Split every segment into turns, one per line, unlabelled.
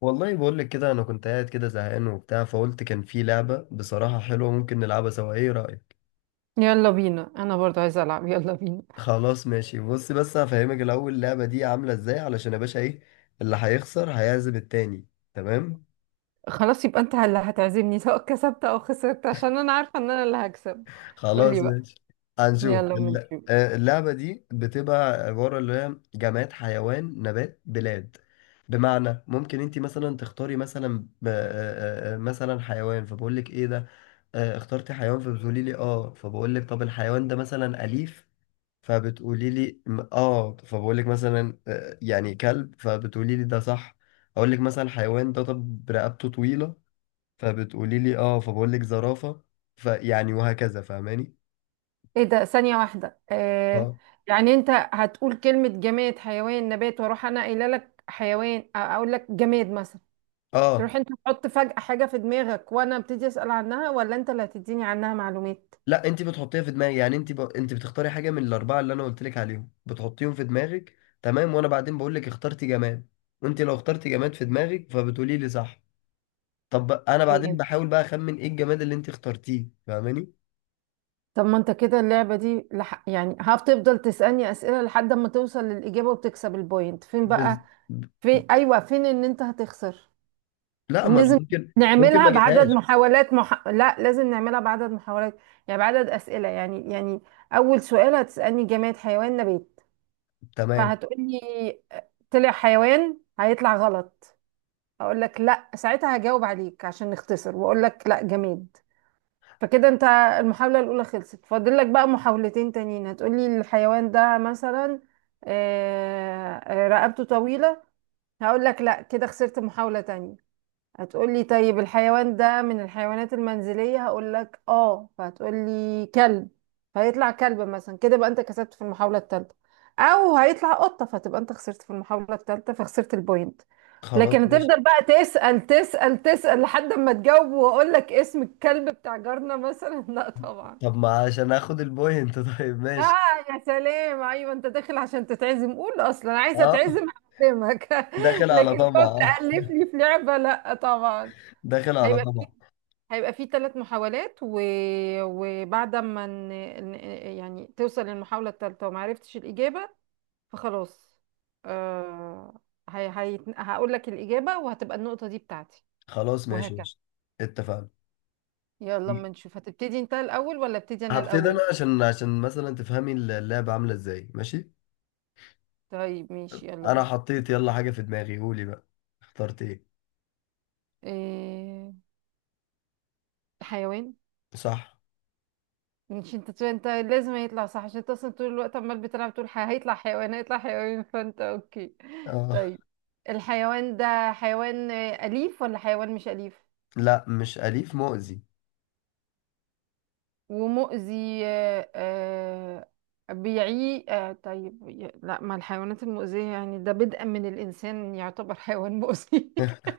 والله بقول لك كده انا كنت قاعد كده زهقان وبتاع، فقلت كان في لعبة بصراحة حلوة ممكن نلعبها سوا، ايه رأيك؟
يلا بينا، انا برضو عايزه العب، يلا بينا.
خلاص ماشي، بص بس هفهمك الاول اللعبة دي عاملة ازاي، علشان يا باشا ايه اللي هيخسر هيعزم التاني. تمام.
خلاص، يبقى انت اللي هتعزمني سواء كسبت او خسرت، عشان انا عارفه ان انا اللي هكسب. قولي
خلاص
بقى.
ماشي. هنشوف
يلا أما
الل-
نشوف.
آه، اللعبة دي بتبقى عبارة اللي هي جماد حيوان نبات بلاد. بمعنى ممكن انت مثلا تختاري مثلا مثلا حيوان، فبقول لك ايه ده. اخترتي حيوان فبتقولي لي اه، فبقول لك طب الحيوان ده مثلا أليف، فبتقولي لي اه، فبقول لك مثلا يعني كلب، فبتقولي لي ده صح. اقول لك مثلا الحيوان ده طب رقبته طويلة، فبتقولي لي اه، فبقول لك زرافة. فيعني وهكذا، فاهماني؟
ايه ده؟ ثانيه واحده
اه.
يعني انت هتقول كلمه جماد حيوان نبات، واروح انا قايله لك حيوان، اقول لك جماد مثلا،
اه.
تروح انت تحط فجأة حاجه في دماغك وانا ابتدي اسأل عنها، ولا انت اللي هتديني عنها معلومات؟
لا، انت بتحطيها في دماغك، يعني انت بتختاري حاجة من الأربعة اللي انا قلت لك عليهم، بتحطيهم في دماغك تمام، وانا بعدين بقول لك اخترتي جماد. وانت لو اخترتي جماد في دماغك فبتقولي لي صح. طب انا
تمام.
بعدين بحاول بقى اخمن ايه الجماد اللي انت اخترتيه، فاهماني؟
طب ما انت كده اللعبة دي يعني هتفضل تسألني أسئلة لحد ما توصل للإجابة وتكسب البوينت، فين بقى
بز...
في، ايوه فين ان انت هتخسر؟
لا، ما انا
لازم
ممكن ممكن ما
نعملها بعدد
اجيبهاش.
محاولات لا، لازم نعملها بعدد محاولات، يعني بعدد اسئله، يعني يعني اول سؤال هتسالني جماد حيوان نبات،
تمام.
فهتقولي طلع حيوان، هيطلع غلط. اقول لك لا، ساعتها هجاوب عليك عشان نختصر، واقول لك لا جماد. فكده انت المحاوله الاولى خلصت، فاضل لك بقى محاولتين تانيين. هتقولي الحيوان ده مثلا رقبته طويله، هقول لك لا، كده خسرت محاوله تانية. هتقولي طيب الحيوان ده من الحيوانات المنزلية، هقول لك اه، فهتقولي كلب، فهيطلع كلب مثلا، كده بقى انت كسبت في المحاولة الثالثة، او هيطلع قطة فتبقى انت خسرت في المحاولة الثالثة فخسرت البوينت. لكن
خلاص ماشي.
هتفضل بقى تسأل تسأل تسأل لحد ما تجاوب، واقول لك اسم الكلب بتاع جارنا مثلا لا طبعا.
طب ما عشان اخد البوينت. طيب ماشي.
اه. يا سلام، ايوه انت داخل عشان تتعزم، قول اصلا عايزه
اه.
اتعزم. هعزمك
داخل على
لكن
طمع،
تقعد
اه.
تألف لي في لعبة، لا طبعا.
داخل على
هيبقى
طمع.
هيبقى فيه 3 محاولات و... وبعد ما ن... ن- يعني توصل للمحاولة الثالثة وما عرفتش الإجابة فخلاص آه... هقول لك الإجابة، وهتبقى النقطة دي بتاعتي،
خلاص ماشي
وهكذا.
ماشي اتفقنا.
يلا اما نشوف، هتبتدي انت الأول ولا ابتدي أنا
هبتدي انا،
الأول؟
عشان مثلا تفهمي اللعبة عاملة ازاي، ماشي.
طيب ماشي، يلا
انا
بينا.
حطيت يلا حاجة في دماغي، قولي بقى اخترت ايه.
إيه... حيوان.
صح.
مش انت، لازم هيطلع صح عشان انت اصلا طول الوقت عمال بتلعب تقول هيطلع حيوان، هيطلع حيوان، فانت اوكي.
اه.
طيب الحيوان ده حيوان أليف ولا حيوان مش أليف
لا مش اليف، مؤذي.
ومؤذي؟ آه، آه، بيعي آه، طيب لا، ما الحيوانات المؤذية يعني ده بدءا من الإنسان يعتبر حيوان مؤذي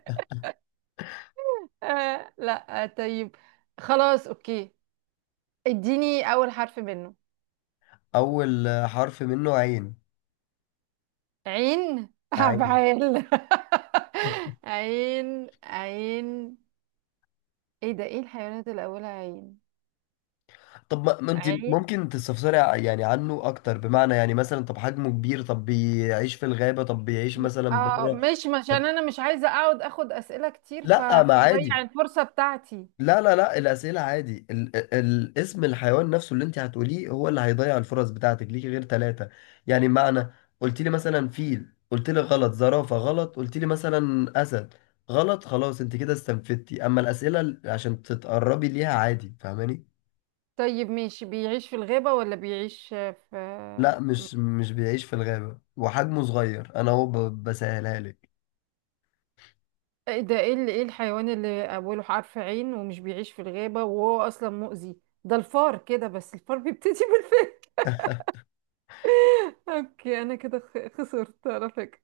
آه، لا آه، طيب خلاص اوكي، اديني أول حرف منه.
اول حرف منه عين.
عين،
عادي.
عبعال عين، ايه ده؟ ايه الحيوانات اللي اولها عين؟
طب ما انت
عين،
ممكن تستفسري يعني عنه اكتر، بمعنى يعني مثلا طب حجمه كبير، طب بيعيش في الغابة، طب بيعيش مثلا
اه،
بره.
مش عشان
طب.
انا مش عايزه اقعد اخد اسئله كتير
لا ما عادي.
فضيع الفرصه بتاعتي.
لا الأسئلة عادي، ال الاسم الحيوان نفسه اللي انت هتقوليه هو اللي هيضيع الفرص بتاعتك، ليكي غير ثلاثة. يعني معنى قلت لي مثلا فيل قلت لي غلط، زرافة غلط، قلت لي مثلا أسد غلط، خلاص انت كده استنفدتي. اما الأسئلة عشان تتقربي ليها عادي، فاهماني؟
طيب ماشي، بيعيش في الغابه ولا بيعيش في،
لا مش بيعيش في الغابة، وحجمه صغير، انا هو بسهلها لك.
ايه ده؟ ايه اللي، ايه الحيوان اللي اوله حرف عين ومش بيعيش في الغابه وهو اصلا مؤذي؟ ده الفار، كده بس الفار بيبتدي بالف اوكي انا كده خسرت على فكره.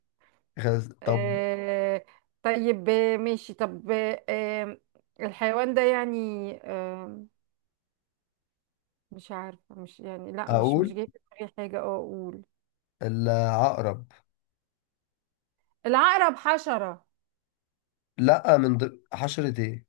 خلاص، طب.
آه، طيب ماشي، طب الحيوان ده يعني مش عارفة، مش يعني لا، مش
اقول
جاي في دماغي حاجة. اه اقول
العقرب.
العقرب؟ حشرة.
لا من حشرة ايه.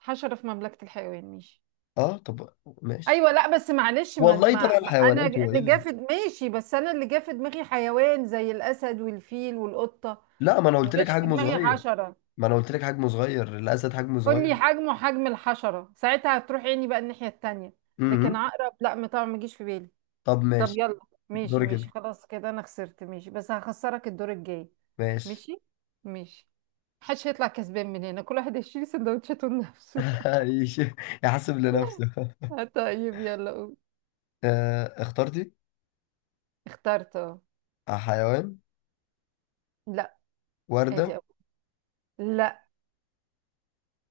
حشرة في مملكة الحيوان، ماشي.
اه طب ماشي.
ايوه لا بس معلش، ما,
والله
ما,
طبعا
ما انا
الحيوانات هو ايه
اللي جا
اللي.
في ماشي، بس انا اللي جا في دماغي حيوان زي الاسد والفيل والقطة،
لا ما انا
ما
قلت لك
جاش في
حجمه
دماغي
صغير.
حشرة.
ما انا قلت لك حجمه صغير، الاسد حجمه
قول
صغير.
لي حجمه حجم الحشرة ساعتها هتروح عيني بقى الناحية التانية.
امم
لكن عقرب لا ما طبعا ما جيش في بالي.
طب
طب
ماشي.
يلا، ماشي
دوري
ماشي
كده.
خلاص كده انا خسرت، ماشي بس هخسرك الدور الجاي.
ماشي.
ماشي ماشي. محدش هيطلع كسبان من هنا، كل واحد هيشيل سندوتشاته لنفسه
يش- يحسب لنفسه.
طيب يلا قول.
اخترتي
اخترت اه
حيوان؟
لا. ادي
وردة؟
اول. لا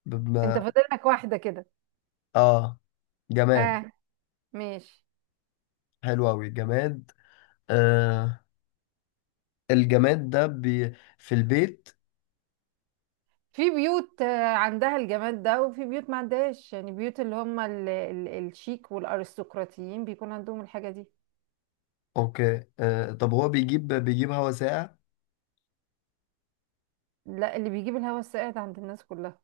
بم...
انت فاضل لك واحدة كده.
اه. جماد.
اه. ماشي.
حلو أوي، جماد. آه. الجماد ده بي في البيت.
في بيوت عندها الجمال ده وفي بيوت ما عندهاش، يعني بيوت اللي هم ال الشيك والارستقراطيين بيكون عندهم الحاجة دي.
اوكي. آه طب هو بيجيب، بيجيب هوا ساقع.
لا، اللي بيجيب الهوا الساقع ده عند الناس كلها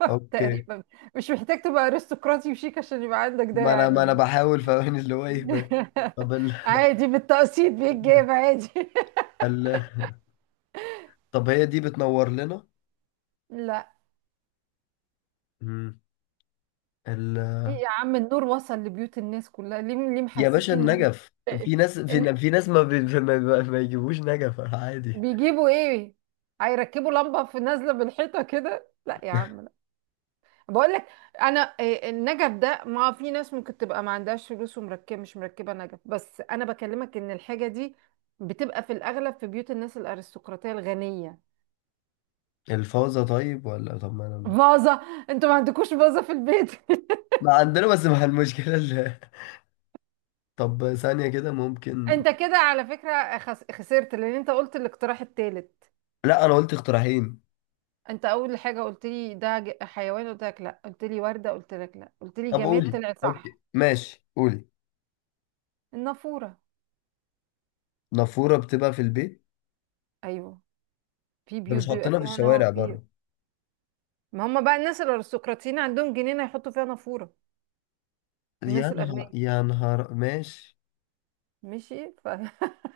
اوكي.
تقريبا. مش محتاج تبقى ارستقراطي وشيك عشان يبقى عندك ده
ما انا
يعني.
بحاول فاهم اللي هو ايه بقى. طب ال...
عادي بالتقسيط بيتجاب عادي
ال... طب هي دي بتنور لنا.
لا.
مم. ال...
ليه يا عم؟ النور وصل لبيوت الناس كلها، ليه؟ ليه
يا باشا
محسسني
النجف.
ان
في ناس
إن-
في, في ناس ما, بي... ما يجيبوش نجف عادي.
بيجيبوا ايه؟ هيركبوا لمبة في نازلة من الحيطة كده؟ لا يا عم لا، بقول لك انا، النجف ده ما في ناس ممكن تبقى ما عندهاش فلوس ومركبه مش مركبة نجف، بس انا بكلمك ان الحاجة دي بتبقى في الاغلب في بيوت الناس الارستقراطية الغنية.
الفوزة؟ طيب ولا طب ما انا،
فازة. انتوا ما عندكوش فازة في البيت؟
ما عندنا بس مع المشكلة اللي... طب ثانية كده ممكن.
انت كده على فكرة خسرت، لان انت قلت الاقتراح التالت.
لا انا قلت اقتراحين.
انت اول حاجة قلت لي ده حيوان، قلت لك لا، قلت لي وردة، قلت لك لا، قلت لي
طب
جماد
قولي.
طلع صح.
اوكي ماشي، قولي.
النافورة.
نافورة بتبقى في البيت؟
ايوه. في
ده
بيوت
مش
بيبقى
حاطينها في
فيها نار
الشوارع
في،
بره.
ما هم بقى الناس الارستقراطيين عندهم جنينة يحطوا فيها نافورة،
يا
الناس الاغنياء.
نهار، يا نهار، ماشي.
ماشي ف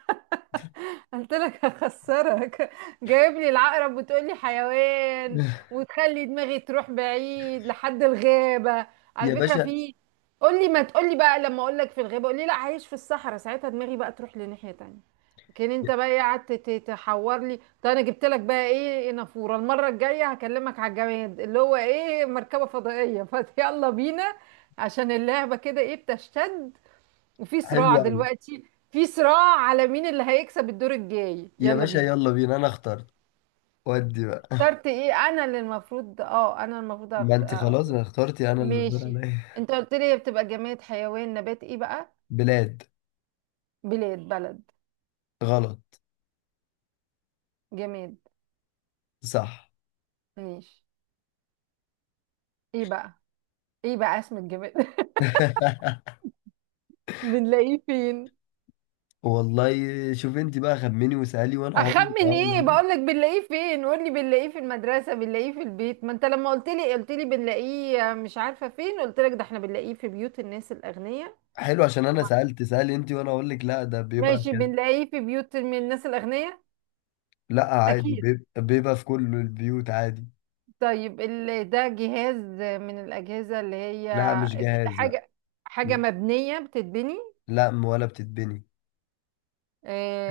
قلت لك هخسرك، جايب لي العقرب وتقول لي حيوان، وتخلي دماغي تروح بعيد لحد الغابة. على
يا
فكرة
باشا.
في، قول لي ما تقول لي بقى، لما اقول لك في الغابة قول لي لا، عايش في الصحراء ساعتها دماغي بقى تروح لناحية تانية. لكن انت بقى قعدت تحور لي. طب انا جبت لك بقى ايه؟ نافورة. المرة الجاية هكلمك على الجماد اللي هو ايه، مركبة فضائية فيلا بينا عشان اللعبة كده ايه بتشتد، وفي
حلو
صراع
قوي.
دلوقتي، في صراع على مين اللي هيكسب الدور الجاي،
يا
يلا
باشا
بينا.
يلا بينا. انا اخترت ودي بقى.
اخترت ايه؟ انا اللي المفروض، اه انا المفروض
ما
أقت...
انت
آه.
خلاص، انا اخترتي، انا اللي الدور
ماشي.
عليا.
انت قلت لي هي بتبقى جماد حيوان نبات، ايه بقى؟
بلاد.
بلاد، بلد.
غلط.
جماد.
صح.
ماشي. ايه بقى؟ ايه بقى اسم الجماد؟ بنلاقيه فين؟
والله. شوف انت بقى خمني وسألي، وانا هقول لك اه
اخمن
ولا
ايه؟
لا.
بقول لك بنلاقيه فين، قول لي بنلاقيه في المدرسه، بنلاقيه في البيت. ما انت لما قلت لي، قلت لي بنلاقيه مش عارفه فين، قلت لك ده احنا بنلاقيه في بيوت الناس الاغنياء.
حلو، عشان انا سألت. سألي انت وانا اقول لك لا، ده بيبقى
ماشي،
كده.
بنلاقيه في بيوت من الناس الأغنياء.
لا عادي،
أكيد.
بيبقى في كل البيوت عادي.
طيب ده جهاز؟ من الأجهزة اللي هي،
لا مش
أكيد
جهاز، لا.
حاجة. حاجة مبنية، بتتبني.
لا ولا بتتبني.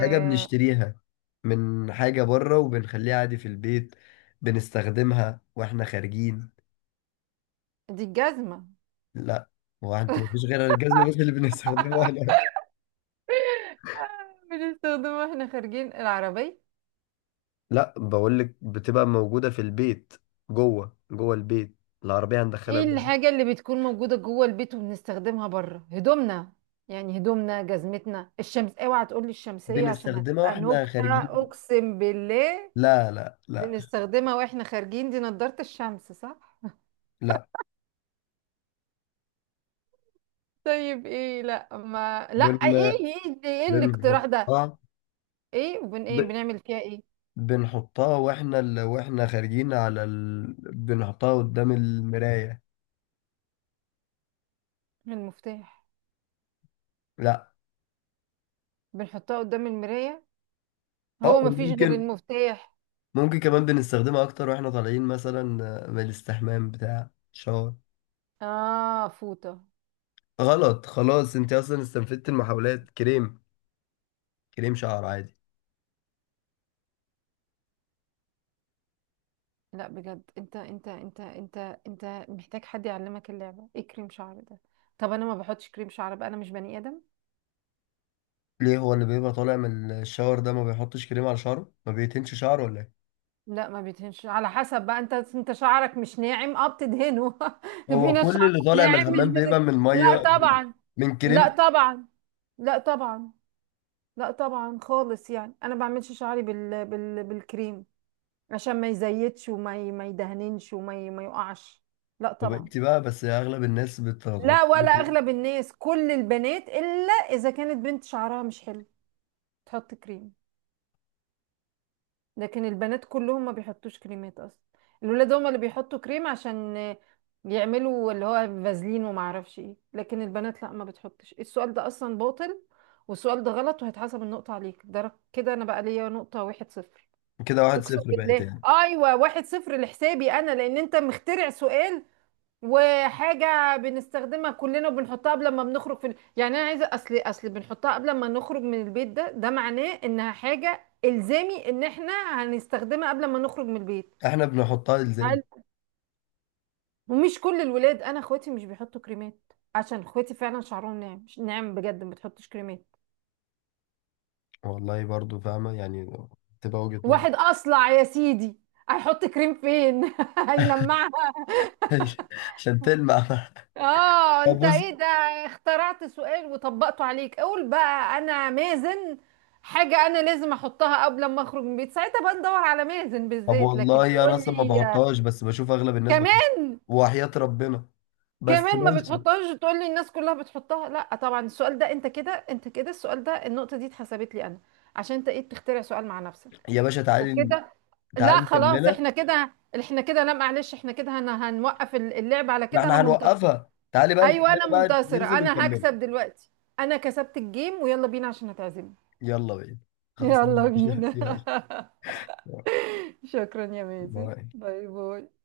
حاجة بنشتريها من حاجة بره وبنخليها عادي في البيت. بنستخدمها واحنا خارجين.
دي الجزمة.
لا. هو انت مفيش غير الجزمة بس اللي بنستخدمها احنا؟
بنستخدمها واحنا خارجين، العربية.
لا بقول لك بتبقى موجودة في البيت، جوه جوه البيت. العربية هندخلها
ايه
جوه.
الحاجة اللي بتكون موجودة جوه البيت وبنستخدمها بره؟ هدومنا، يعني هدومنا، جزمتنا، الشمس، اوعى تقولي الشمسية عشان
بنستخدمها
هتبقى
واحنا
نكتة
خارجين.
أقسم بالله.
لا.
بنستخدمها واحنا خارجين، دي نضارة الشمس، صح؟
لا
طيب ايه؟ لا ما لا، ايه؟
بن
ايه ده؟ ايه الاقتراح ده؟
بنحطها.
ايه وبن،
ب...
ايه بنعمل فيها ايه؟
بنحطها واحنا واحنا خارجين بنحطها قدام المراية.
المفتاح.
لا.
بنحطها قدام المراية.
اه
هو ما فيش غير
ممكن.
المفتاح؟
ممكن كمان بنستخدمها اكتر واحنا طالعين، مثلا من الاستحمام بتاع شاور.
اه فوطة.
غلط، خلاص انت اصلا استنفدت المحاولات. كريم. كريم شعر عادي.
لا بجد، انت انت محتاج حد يعلمك اللعبة، ايه كريم شعر ده؟ طب انا ما بحطش كريم شعر بقى، انا مش بني ادم.
ليه، هو اللي بيبقى طالع من الشاور ده ما بيحطش كريم على شعره، ما بيتنش شعره ولا ايه؟
لا، ما بيدهنش على حسب بقى، انت شعرك مش ناعم اه بتدهنه في
هو
ناس
كل
شعرها
اللي طالع من
ناعم مش
الحمام بيبقى من
لا
ميه،
طبعا.
من
لا
كريم.
طبعا. لا طبعا. لا طبعا خالص، يعني انا بعملش شعري بالكريم، عشان ما يزيدش ما يدهننش ما يقعش. لا
طب
طبعا.
انت بقى، بس اغلب الناس
لا،
بتحط
ولا
كريم.
اغلب الناس، كل البنات الا اذا كانت بنت شعرها مش حلو تحط كريم. لكن البنات كلهم ما بيحطوش كريمات اصلا. الولاد هم اللي بيحطوا كريم عشان يعملوا اللي هو فازلين وما اعرفش ايه، لكن البنات لا ما بتحطش. السؤال ده اصلا باطل، والسؤال ده غلط وهيتحسب النقطة عليك، ده كده انا بقى ليا نقطة 1-0.
كده واحد
اقسم
صفر بقت
بالله
يعني.
ايوه 1-0 لحسابي انا، لان انت مخترع سؤال، وحاجه بنستخدمها كلنا وبنحطها قبل ما بنخرج في يعني انا عايزه، اصل بنحطها قبل ما نخرج من البيت، ده معناه انها حاجه الزامي ان احنا هنستخدمها قبل ما نخرج من البيت.
احنا بنحطها الزام.
هل، ومش كل الولاد، انا اخواتي مش بيحطوا كريمات، عشان اخواتي فعلا شعرهم ناعم، مش ناعم بجد ما بتحطش كريمات.
والله برضو فاهمه يعني. تبقى وجهة نظر.
واحد اصلع يا سيدي هيحط كريم فين؟ هيلمعها.
عشان تلمع.
اه
طب
انت
بص.
ايه ده؟ اخترعت سؤال وطبقته عليك؟ قول بقى انا مازن، حاجة انا لازم احطها قبل ما اخرج من البيت ساعتها بقى ندور على مازن
طب
بالذات، لكن
والله انا
تقول
اصلا ما
لي
بحطهاش، بس بشوف اغلب الناس
كمان.
بتحط. وحياة ربنا. بس
كمان ما
ماشي.
بتحطهاش وتقول لي الناس كلها بتحطها، لا طبعا. السؤال ده، انت كده السؤال ده، النقطة دي اتحسبت لي انا عشان انت ايه بتخترع سؤال مع نفسك
يا باشا تعالي.
وكده. لا
تعالي
خلاص،
نكملها.
احنا كده لا معلش، احنا كده هنوقف اللعب على
ما
كده، انا
احنا
منتصر.
هنوقفها، تعالي بقى
ايوه انا
نكملها بقى،
منتصره،
ننزل
انا
ونكملها.
هكسب دلوقتي، انا كسبت الجيم، ويلا بينا عشان هتعزمني.
يلا بينا. خلصنا
يلا
يا باشا.
بينا
يلا.
شكرا يا مازن،
باي.
باي باي.